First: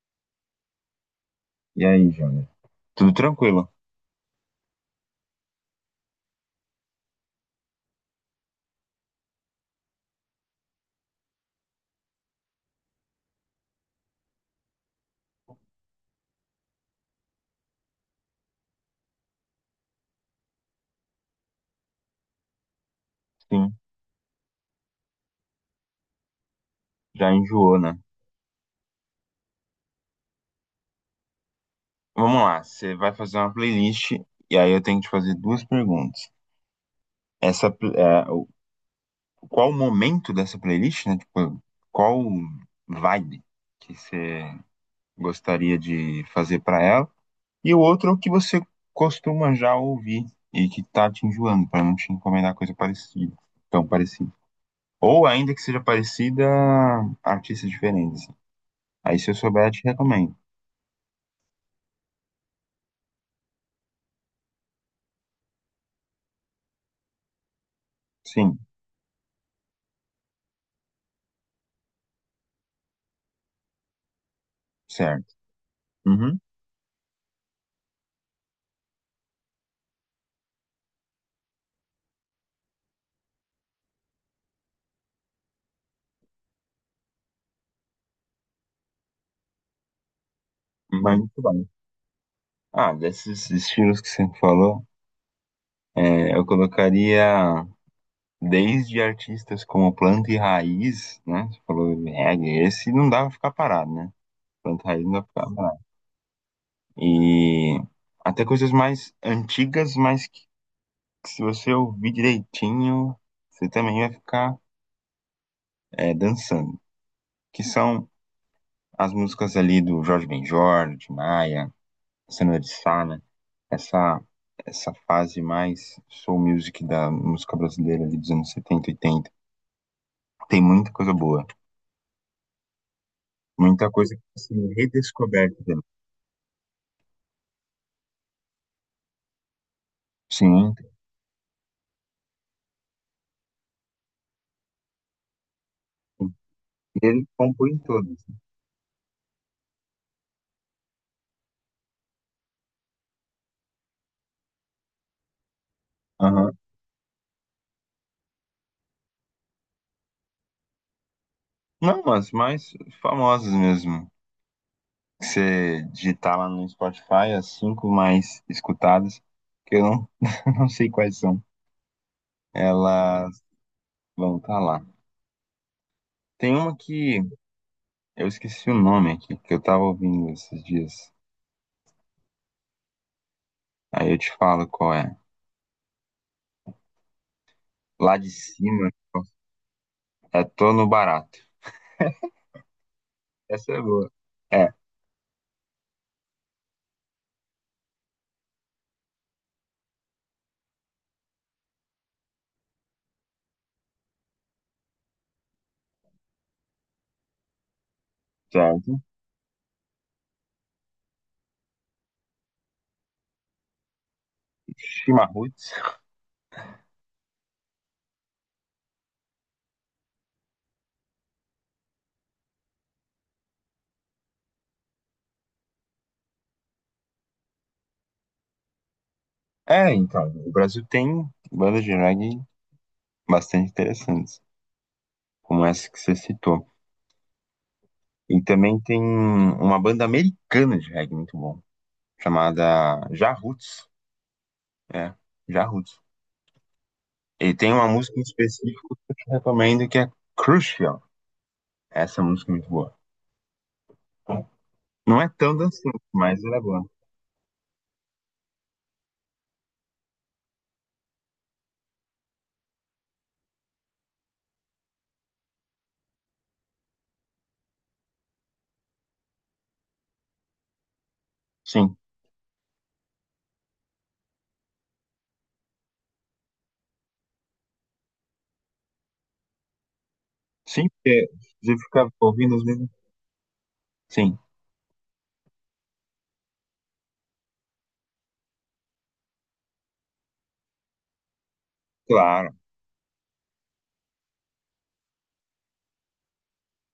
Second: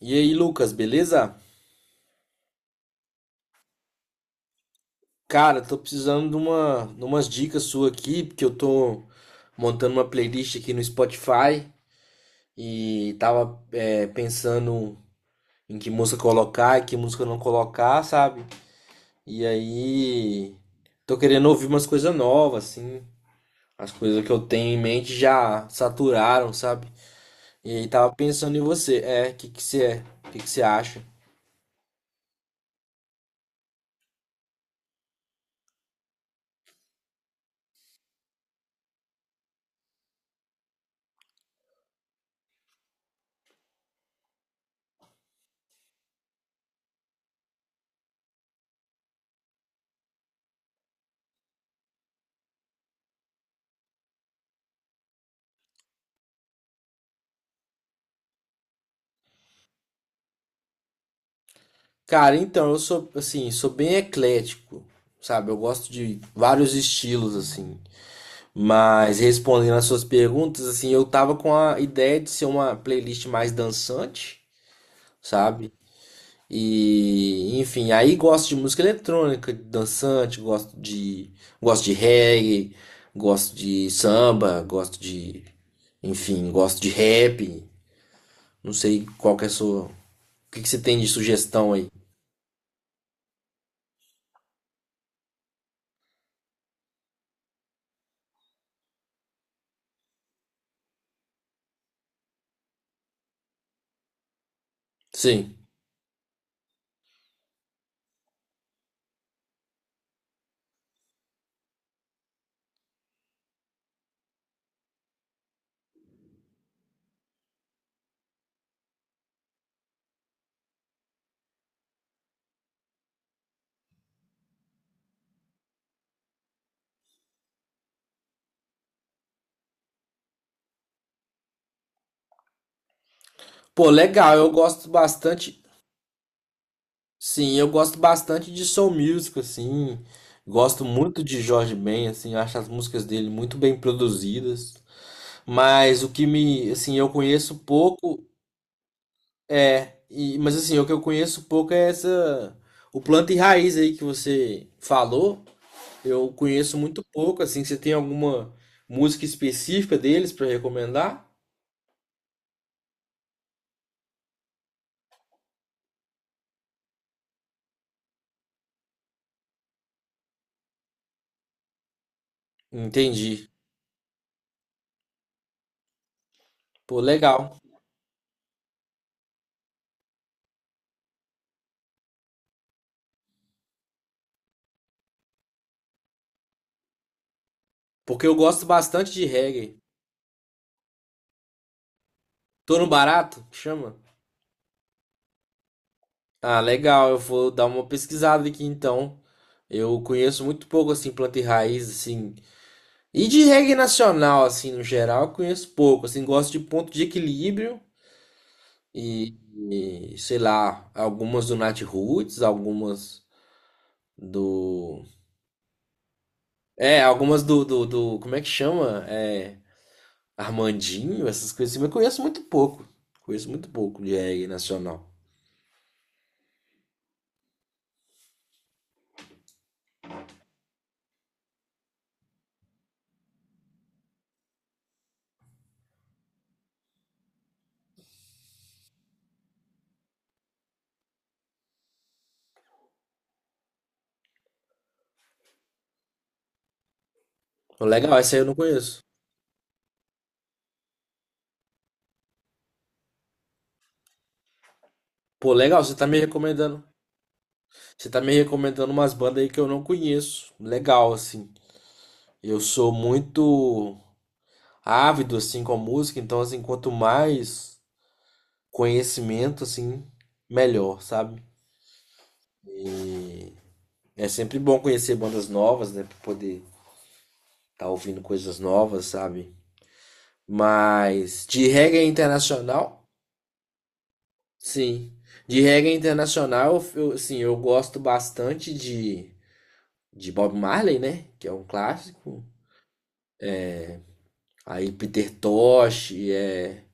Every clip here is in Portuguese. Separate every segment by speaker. Speaker 1: E aí, Lucas, beleza?
Speaker 2: E aí, Júnior? Tudo tranquilo?
Speaker 1: Cara, tô precisando de umas dicas suas aqui, porque eu tô montando uma playlist aqui no Spotify e tava pensando em que música colocar e que música não colocar, sabe? E aí, tô querendo ouvir umas coisas novas, assim.
Speaker 2: Sim,
Speaker 1: As coisas que eu tenho em mente já saturaram, sabe?
Speaker 2: já
Speaker 1: E
Speaker 2: enjoou,
Speaker 1: aí,
Speaker 2: né?
Speaker 1: tava pensando em você. É, o que que você é? O que que você acha?
Speaker 2: Vamos lá, você vai fazer uma playlist e aí eu tenho que te fazer duas perguntas. Essa, pl- é, o- Qual o momento dessa playlist, né? Tipo, qual vibe que você gostaria de fazer pra ela? E o outro é o que você costuma já ouvir e que tá te enjoando, pra não te encomendar coisa parecida, tão parecida. Ou ainda que seja parecida, artistas diferentes, assim. Aí se eu souber, eu te recomendo.
Speaker 1: Cara, então, eu sou, assim, sou bem eclético, sabe? Eu gosto de vários estilos, assim.
Speaker 2: Sim,
Speaker 1: Mas respondendo às suas perguntas, assim, eu tava com a ideia de ser uma playlist mais dançante,
Speaker 2: certo.
Speaker 1: sabe?
Speaker 2: Uhum,
Speaker 1: E, enfim, aí gosto de música eletrônica, dançante, gosto de reggae, gosto de samba, enfim, gosto de rap. Não sei qual que é a sua, o que que você tem de
Speaker 2: muito bem.
Speaker 1: sugestão aí?
Speaker 2: Ah, desses estilos que você falou, eu colocaria desde artistas como Planta e Raiz, né? Você falou reggae, esse não dá pra ficar parado, né? Planta e Raiz não dá pra ficar
Speaker 1: Sim.
Speaker 2: parado. E até coisas mais antigas, mas que se você ouvir direitinho, você também vai ficar dançando. Que são as músicas ali do Jorge Ben Jor, de Maia, Sandra de Sá, né? essa essa fase mais soul music da música brasileira ali dos anos 70, 80. Tem muita coisa boa, muita
Speaker 1: Pô,
Speaker 2: coisa que
Speaker 1: legal,
Speaker 2: tá
Speaker 1: eu
Speaker 2: sendo
Speaker 1: gosto
Speaker 2: redescoberta,
Speaker 1: bastante.
Speaker 2: né?
Speaker 1: Sim, eu gosto bastante de soul music, assim.
Speaker 2: Sim,
Speaker 1: Gosto muito de Jorge Ben, assim, eu acho as músicas dele muito bem produzidas. Mas o que me, assim, eu
Speaker 2: ele
Speaker 1: conheço
Speaker 2: compõe todas.
Speaker 1: pouco o que eu conheço pouco é essa o planta e raiz aí que você falou. Eu
Speaker 2: Aham.
Speaker 1: conheço muito pouco, assim, você tem alguma música específica deles pra recomendar?
Speaker 2: Não, as mais famosas mesmo. Você digitar lá no Spotify as cinco mais escutadas, que eu não, não sei quais são. Elas
Speaker 1: Entendi.
Speaker 2: vão estar lá. Tem uma
Speaker 1: Pô,
Speaker 2: que
Speaker 1: legal.
Speaker 2: eu esqueci o nome aqui, que eu tava ouvindo esses dias. Aí eu te falo qual é. Lá
Speaker 1: Porque
Speaker 2: de
Speaker 1: eu gosto
Speaker 2: cima,
Speaker 1: bastante de reggae.
Speaker 2: tô no barato.
Speaker 1: Torno Barato?
Speaker 2: Essa é
Speaker 1: Chama?
Speaker 2: boa. É,
Speaker 1: Ah, legal. Eu vou dar uma pesquisada aqui então. Eu conheço muito pouco assim planta e raiz assim. E de reggae nacional assim no geral, eu conheço pouco. Assim, gosto de ponto de equilíbrio
Speaker 2: certo.
Speaker 1: e, sei lá, algumas do Nat Roots, algumas do.
Speaker 2: Chimarruts.
Speaker 1: É, algumas do como é que chama? É Armandinho, essas coisas assim, mas eu conheço muito pouco. Conheço muito pouco de reggae nacional.
Speaker 2: Então, o Brasil tem bandas de reggae bastante interessantes, como essa que você citou. E também tem uma banda americana de reggae muito bom, chamada Jarruts. É, Jarruts. E tem
Speaker 1: Pô,
Speaker 2: uma música
Speaker 1: legal,
Speaker 2: em
Speaker 1: essa aí eu não
Speaker 2: específico
Speaker 1: conheço.
Speaker 2: que eu te recomendo que é Crucial. Essa música é muito boa. Não é
Speaker 1: Pô,
Speaker 2: tão
Speaker 1: legal, você
Speaker 2: dançante,
Speaker 1: tá me
Speaker 2: mas ela é
Speaker 1: recomendando.
Speaker 2: boa.
Speaker 1: Você tá me recomendando umas bandas aí que eu não conheço. Legal, assim. Eu sou muito ávido, assim, com a música, então, assim, quanto mais conhecimento, assim, melhor, sabe?
Speaker 2: Sim.
Speaker 1: E é sempre bom conhecer bandas novas, né? Pra poder estar tá ouvindo coisas novas, sabe?
Speaker 2: Sim, porque
Speaker 1: Mas de
Speaker 2: você
Speaker 1: reggae
Speaker 2: fica ouvindo os mesmos.
Speaker 1: internacional,
Speaker 2: Sim.
Speaker 1: sim. De reggae internacional, eu, sim, eu gosto bastante de Bob Marley, né? Que é um clássico.
Speaker 2: Claro.
Speaker 1: Aí Peter Tosh, é...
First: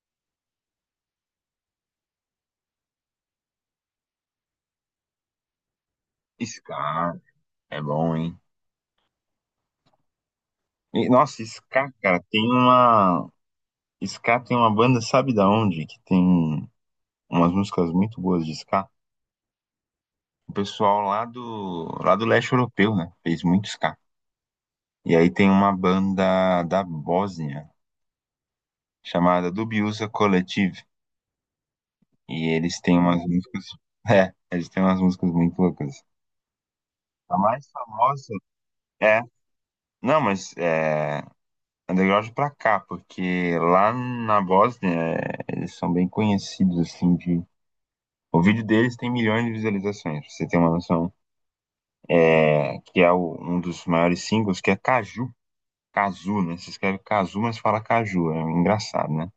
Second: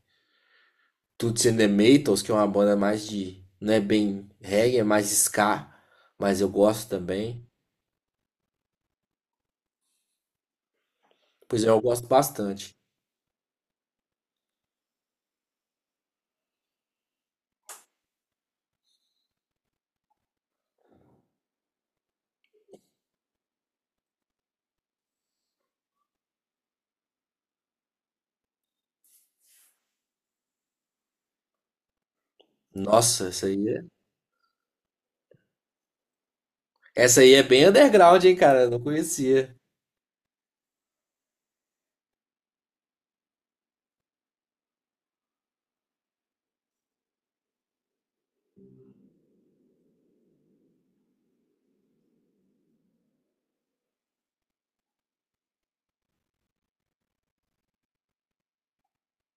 Speaker 1: Toots and the Maytals, que é uma banda mais de. Não é bem reggae, é mais ska, mas eu gosto
Speaker 2: Scar
Speaker 1: também.
Speaker 2: é bom, hein? E, nossa,
Speaker 1: Pois é, eu
Speaker 2: Scar,
Speaker 1: gosto
Speaker 2: cara, tem
Speaker 1: bastante.
Speaker 2: uma. Scar tem uma banda, sabe da onde? Que tem umas músicas muito boas de Scar. O pessoal lá do leste europeu, né? Fez muito Scar. E aí tem uma banda da Bósnia chamada Dubiosa Collective. E eles têm umas
Speaker 1: Nossa,
Speaker 2: músicas. É, eles têm umas músicas muito loucas.
Speaker 1: essa aí
Speaker 2: A
Speaker 1: é
Speaker 2: mais
Speaker 1: bem underground,
Speaker 2: famosa
Speaker 1: hein, cara? Eu não
Speaker 2: é.
Speaker 1: conhecia.
Speaker 2: Não, mas é. Underground pra cá, porque lá na Bósnia é, eles são bem conhecidos, assim, de... O vídeo deles tem milhões de visualizações, pra você ter uma noção. Um dos maiores singles, que é Caju. Cazu, né? Se escreve Cazu, mas fala Caju. É engraçado, né?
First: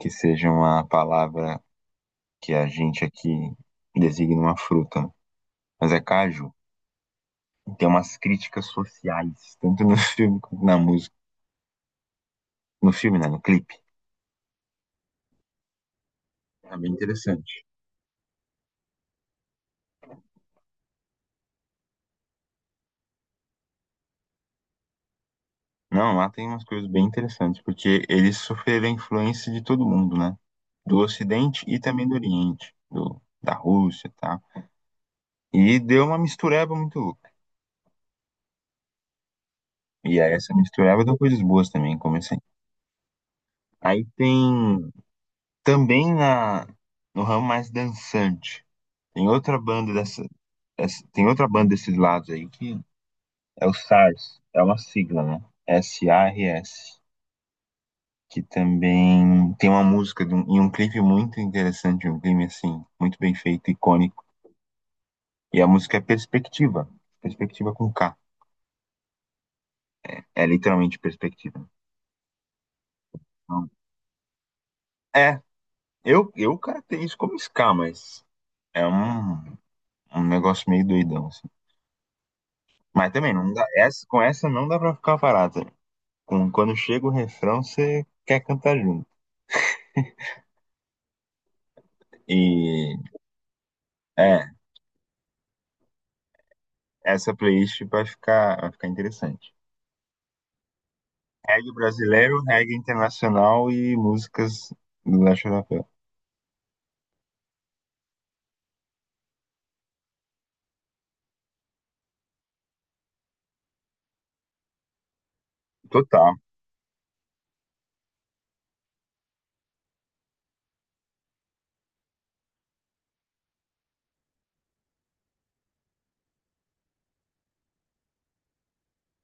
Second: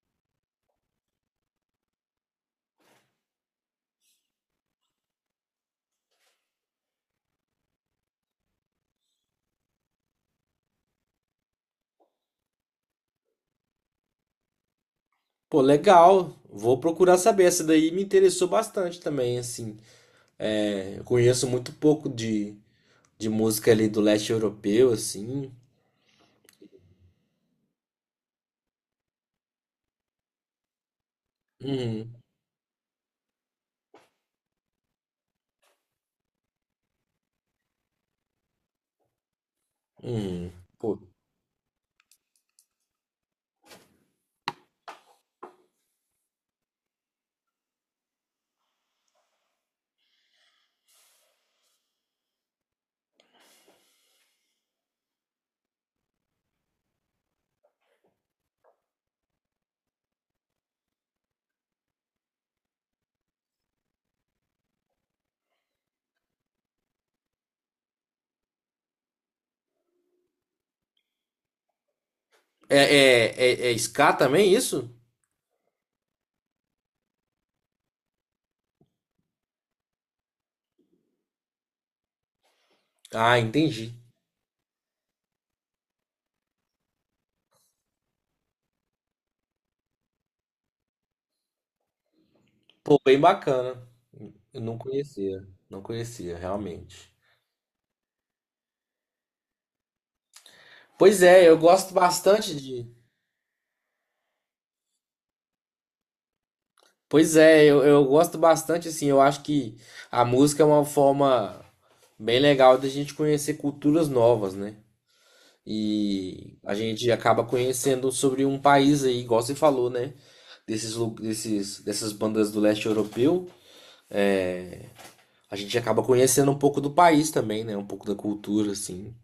Speaker 2: Que seja uma palavra que a gente aqui designa uma fruta, né? Mas é Caju. E tem umas críticas sociais, tanto no filme quanto na música. No filme, né? No clipe.
Speaker 1: Pô, legal.
Speaker 2: É
Speaker 1: Vou
Speaker 2: bem
Speaker 1: procurar saber.
Speaker 2: interessante.
Speaker 1: Essa daí me interessou bastante também, assim. É, eu conheço muito pouco de música ali do leste europeu, assim.
Speaker 2: Não, lá tem umas coisas bem interessantes, porque eles sofreram a influência de todo mundo, né? Do Ocidente e também
Speaker 1: Uhum,
Speaker 2: do Oriente, da Rússia, tá? E deu uma mistureba muito louca. E aí
Speaker 1: uhum.
Speaker 2: essa
Speaker 1: Pô,
Speaker 2: mistureba deu coisas boas também, como assim? Aí tem também na no ramo mais dançante, tem outra banda dessa, tem outra banda desses lados aí que é o SARS, é uma sigla, né? S-A-R-S, que também tem uma música e um clipe muito interessante, um clipe assim, muito bem feito, icônico. E a música é Perspectiva, Perspectiva com K. É literalmente Perspectiva. Então,
Speaker 1: é ska também isso?
Speaker 2: é, eu caracterizo isso como ska, mas é um negócio meio doidão, assim. Mas também,
Speaker 1: Ah,
Speaker 2: não dá,
Speaker 1: entendi.
Speaker 2: com essa não dá pra ficar parado. Quando chega o refrão, você quer cantar junto. E
Speaker 1: Pô, bem bacana.
Speaker 2: é,
Speaker 1: Eu não conhecia, não conhecia, realmente.
Speaker 2: essa playlist vai ficar interessante.
Speaker 1: Pois é, eu
Speaker 2: Reggae
Speaker 1: gosto
Speaker 2: brasileiro,
Speaker 1: bastante
Speaker 2: reggae
Speaker 1: de.
Speaker 2: internacional e músicas do Léo Xarapé.
Speaker 1: Pois é, eu gosto bastante, assim, eu acho que a música é uma forma bem legal da gente conhecer culturas novas, né?
Speaker 2: Total,
Speaker 1: E a gente acaba conhecendo sobre um país aí, igual você falou, né? Dessas bandas do leste europeu, a gente acaba conhecendo um pouco do país também, né? Um pouco da cultura, assim.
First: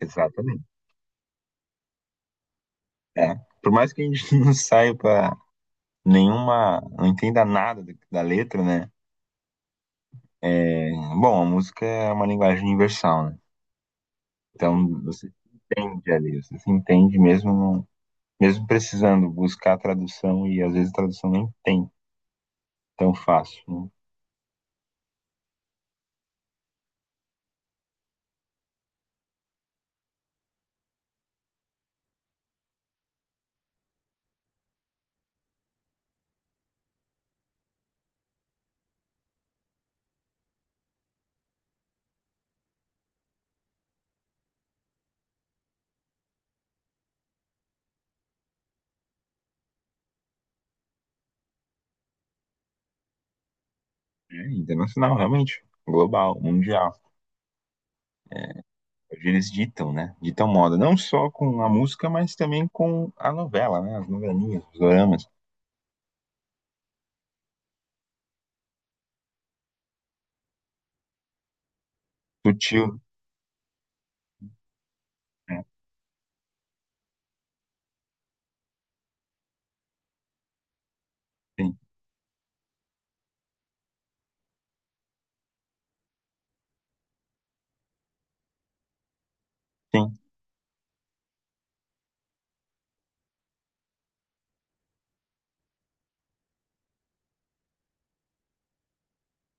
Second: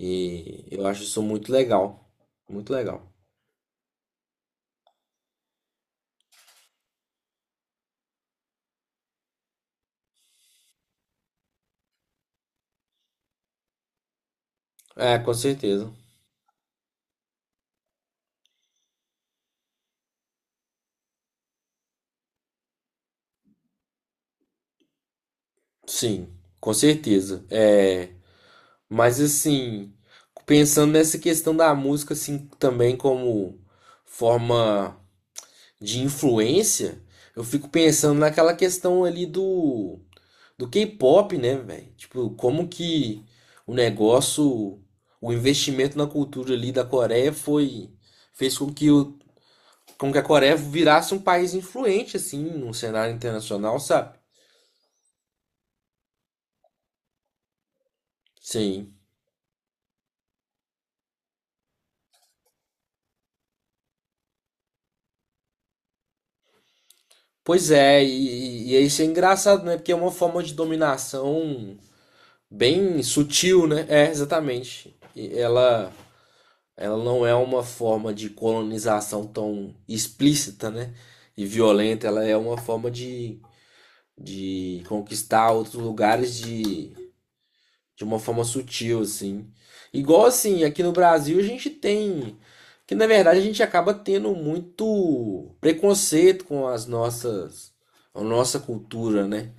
Speaker 2: exatamente.
Speaker 1: eu acho isso muito legal. Muito legal.
Speaker 2: É. Por mais que a gente não saia pra nenhuma, não entenda nada da letra, né? É, bom, a música é uma linguagem universal, né? Então
Speaker 1: É,
Speaker 2: você se
Speaker 1: com certeza.
Speaker 2: entende ali, você se entende mesmo, mesmo precisando buscar a tradução e às vezes a tradução nem tem tão fácil, né?
Speaker 1: Sim, com certeza. É, mas assim, pensando nessa questão da música assim também como forma de influência, eu fico pensando naquela questão ali do K-pop, né, velho? Tipo, como que o negócio, o investimento na cultura ali da Coreia foi fez com que o com que a Coreia virasse um país influente assim no cenário internacional, sabe?
Speaker 2: É internacional, realmente. Global, mundial.
Speaker 1: Sim.
Speaker 2: Eles ditam, né? Ditam moda, não só com a música, mas também com a novela, né? As novelinhas, os doramas,
Speaker 1: Pois é, e é isso é engraçado, né? Porque é uma forma de dominação
Speaker 2: sutil,
Speaker 1: bem sutil, né? É, exatamente. E
Speaker 2: né?
Speaker 1: ela não é uma forma de colonização tão explícita, né? E
Speaker 2: Sim,
Speaker 1: violenta, ela é uma forma de conquistar outros lugares de uma forma sutil, assim.
Speaker 2: sim.
Speaker 1: Igual assim, aqui no Brasil a gente tem. Que na verdade a gente acaba tendo muito preconceito com as nossas. A nossa cultura, né?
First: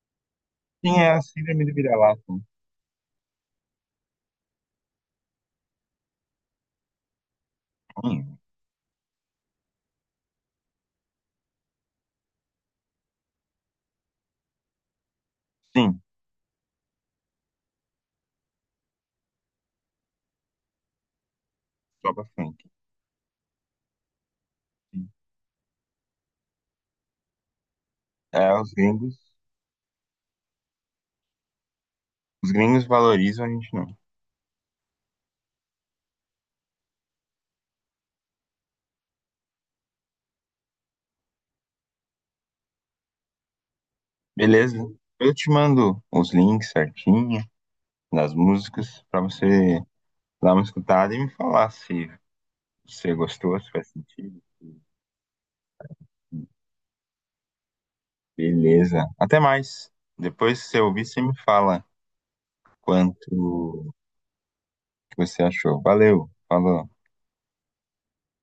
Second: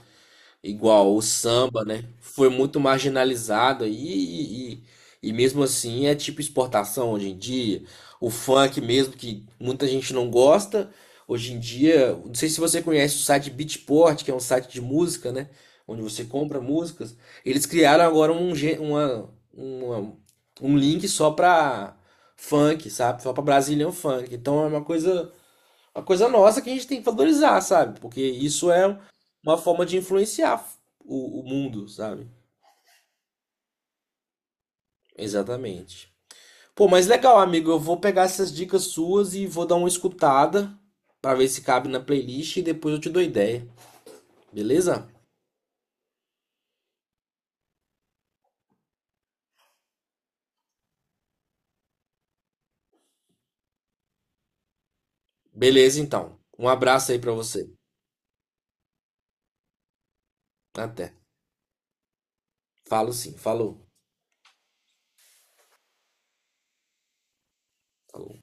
Speaker 2: Sim, é
Speaker 1: Igual
Speaker 2: a
Speaker 1: o
Speaker 2: síndrome do
Speaker 1: samba, né?
Speaker 2: vira-lata, né?
Speaker 1: Foi muito marginalizado e mesmo assim é tipo exportação hoje em dia. O
Speaker 2: Sim,
Speaker 1: funk mesmo, que muita gente não gosta, hoje em dia, não sei se você conhece o site Beatport, que é um site de música, né?
Speaker 2: sim,
Speaker 1: Onde você compra músicas. Eles criaram agora uma, um link só pra
Speaker 2: sopa funk.
Speaker 1: funk, sabe? Só pra Brazilian funk. Então é
Speaker 2: Sim.
Speaker 1: uma coisa nossa que a gente tem que valorizar, sabe? Porque
Speaker 2: É,
Speaker 1: isso é uma forma de influenciar o mundo, sabe?
Speaker 2: os gringos valorizam, a gente não.
Speaker 1: Exatamente. Pô, mas legal, amigo. Eu vou pegar essas dicas suas e vou dar uma escutada pra ver se cabe na playlist e depois eu te dou ideia,
Speaker 2: Beleza?
Speaker 1: beleza?
Speaker 2: Eu te mando os links certinho das músicas pra você dar uma escutada e me falar se você gostou, se faz sentido.
Speaker 1: Beleza, então. Um abraço aí pra você.
Speaker 2: Beleza. Até mais. Depois, se você ouvir,
Speaker 1: Até.
Speaker 2: você me fala
Speaker 1: Falo sim. Falou.
Speaker 2: quanto que você achou. Valeu, falou.
Speaker 1: Falou.